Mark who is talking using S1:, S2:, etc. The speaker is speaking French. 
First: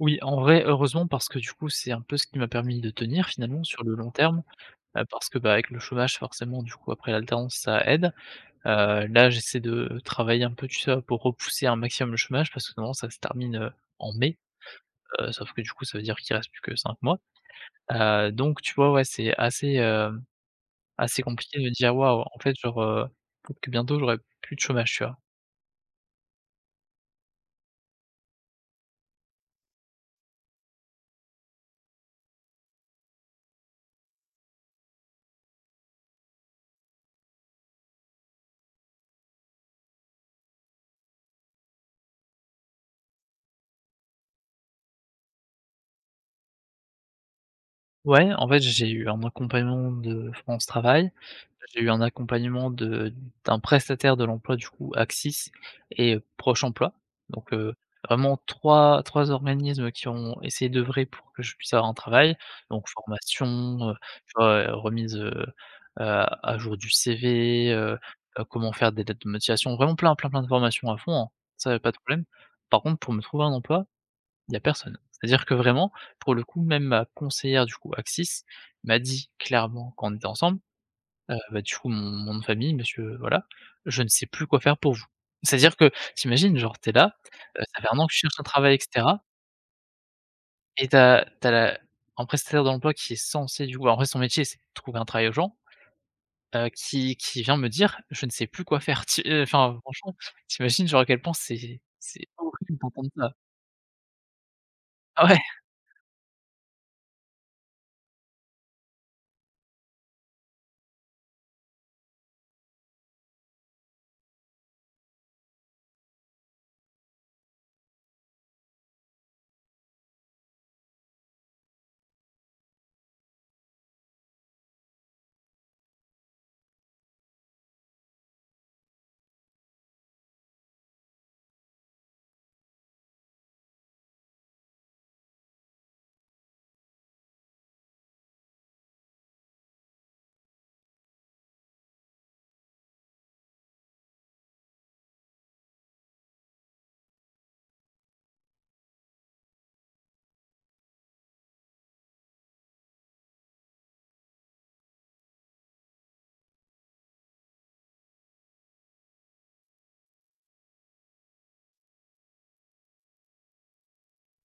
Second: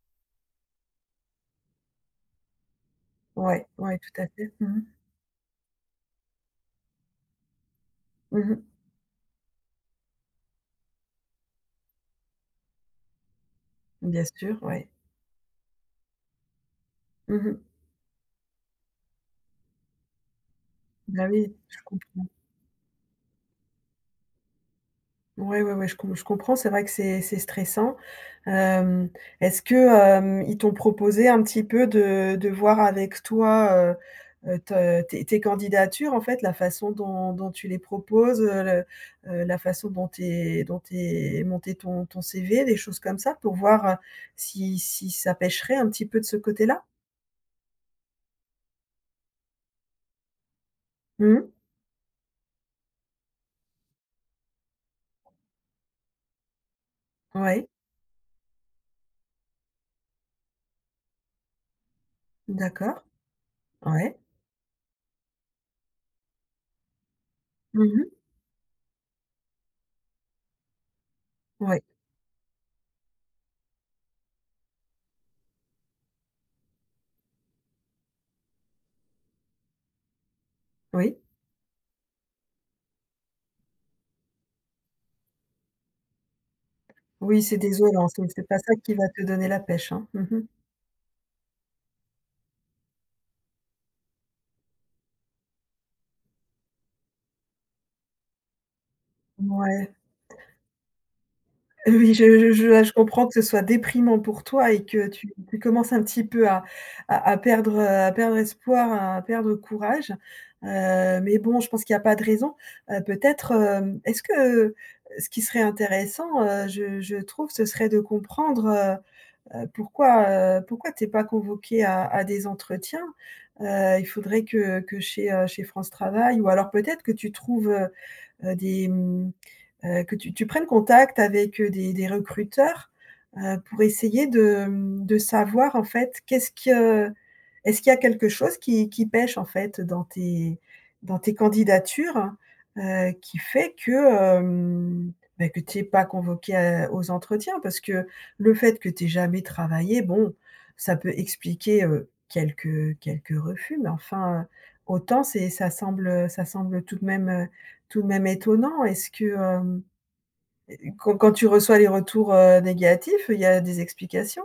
S1: Oui, en vrai heureusement parce que du coup, c'est un peu ce qui m'a permis de tenir finalement
S2: Ouais,
S1: sur le
S2: ouais,
S1: long
S2: tout à
S1: terme,
S2: fait, mmh mh.
S1: heu, parce que, beh, avec le chômage forcément du coup après l'alternance ça aide.
S2: Mmh mh.
S1: Heu, là j'essaie de travailler un peu tu sais, pour repousser un maximum le chômage parce que normalement ça se termine en
S2: Bien
S1: mai,
S2: sûr, ouais.
S1: heu, sauf que du coup ça veut dire qu'il reste plus que 5 mois.
S2: Mmh mh.
S1: Heu, donc, tu vois, ouais, c'est assez, hem, assez
S2: Bah oui,
S1: compliqué de
S2: je
S1: dire: «waouh,
S2: comprends.
S1: en fait, genre, pour que bientôt j'aurai plus de chômage». Tu vois?
S2: Ouais, ouais, ouais, je comp je comprends. C'est vrai que c'est c'est stressant. Hem, est-ce que, hem, ils t'ont proposé un petit peu de de voir avec toi, heu heu, te tes tes candidatures, en fait, la façon dont dont tu les proposes, heu, le, heu, la façon dont tu es dont tu es monter ton ton CV, les choses comme ça, pour voir, heu, si si ça pêcherait un petit peu de ce côté-là?
S1: Ouais, en fait, j'ai eu un accompagnement de France Travail,
S2: Mmh mh.
S1: j'ai eu un accompagnement de d'un prestataire de l'emploi du coup Axis et Proche Emploi, Donc
S2: Ouais.
S1: heu, vraiment 3- 3 organismes qui ont essayé d'œuvrer pour que je puisse avoir un travail, donc
S2: D'accord.
S1: formation, heu,
S2: Ouais.
S1: tu vois, remise, heu heu, à jour du CV,
S2: Mmh
S1: heu
S2: mh.
S1: heu, comment faire des lettres de motivation, vraiment plein, plein, plein de formations à fond, hein, ça y
S2: Ouais.
S1: a pas de problème. Par contre, pour me trouver un emploi, il y a personne. C'est à dire que vraiment pour le coup, même ma conseillère du coup, Axis m'a dit clairement quand on était ensemble,
S2: Oui.
S1: heu, beh du coup mon nom de famille, monsieur voilà, «Je ne sais plus quoi faire pour vous». C'est à dire que tu imagines, genre tu es là,
S2: Oui, c'est
S1: ça fait 1
S2: désolant,
S1: an que tu
S2: c'est
S1: cherches un
S2: c'est pas ça
S1: travail et
S2: qui va
S1: cetera
S2: te donner la pêche, hein, mmh mh.
S1: et tu as tu as la un prestataire d'emploi qui est censé du coup en vrai son métier, c'est de trouver un travail aux gens, heu, qui qui vient me dire: «Je ne sais plus quoi faire». Tu, heu enfin
S2: Mouais.
S1: franchement, tu imagines genre à quel point, c'est
S2: Heu, oui
S1: c'est
S2: je je
S1: horrible
S2: vois, je
S1: d'entendre
S2: comprends que
S1: ça?
S2: ce soit déprimant pour toi et que
S1: Ah
S2: tu
S1: ouais.
S2: tu commences un petit peu à à à perdre, heu, à perdre espoir, à perdre courage. Heu, mais bon, je pense qu'il y a pas de raison. Heu, peut-être, hem, est-ce que ce qui serait intéressant, heu, je je trouve, ce serait de comprendre, heu heu, pourquoi, heu, pourquoi tu es pas convoqué à à des entretiens? Heu, il faudrait que que chez, heu, chez France Travail, ou alors peut-être que tu trouve, heu heu, des, mmh, heu, que tu tu prennes contact avec, heu, des des recruteurs, heu, pour essayer de, mmh, de savoir, en fait, qu'est-ce que est-ce qu'il y a quelque chose qui qui pêche, en fait, dans tes dans tes candidatures? Heu, qui fait que, mmh, beh, que tu es pas convoqué aux entretiens, parce que le fait que tu es jamais travaillé, bon, ça peut expliquer, heu, quelques quelques refus, mais enfin, heu, autant c'est ça semble, heu, ça semble tout de même, heu, tout de même étonnant. Est-ce que hem, quand quand tu reçois les retours, heu, négatifs, il y a des explications?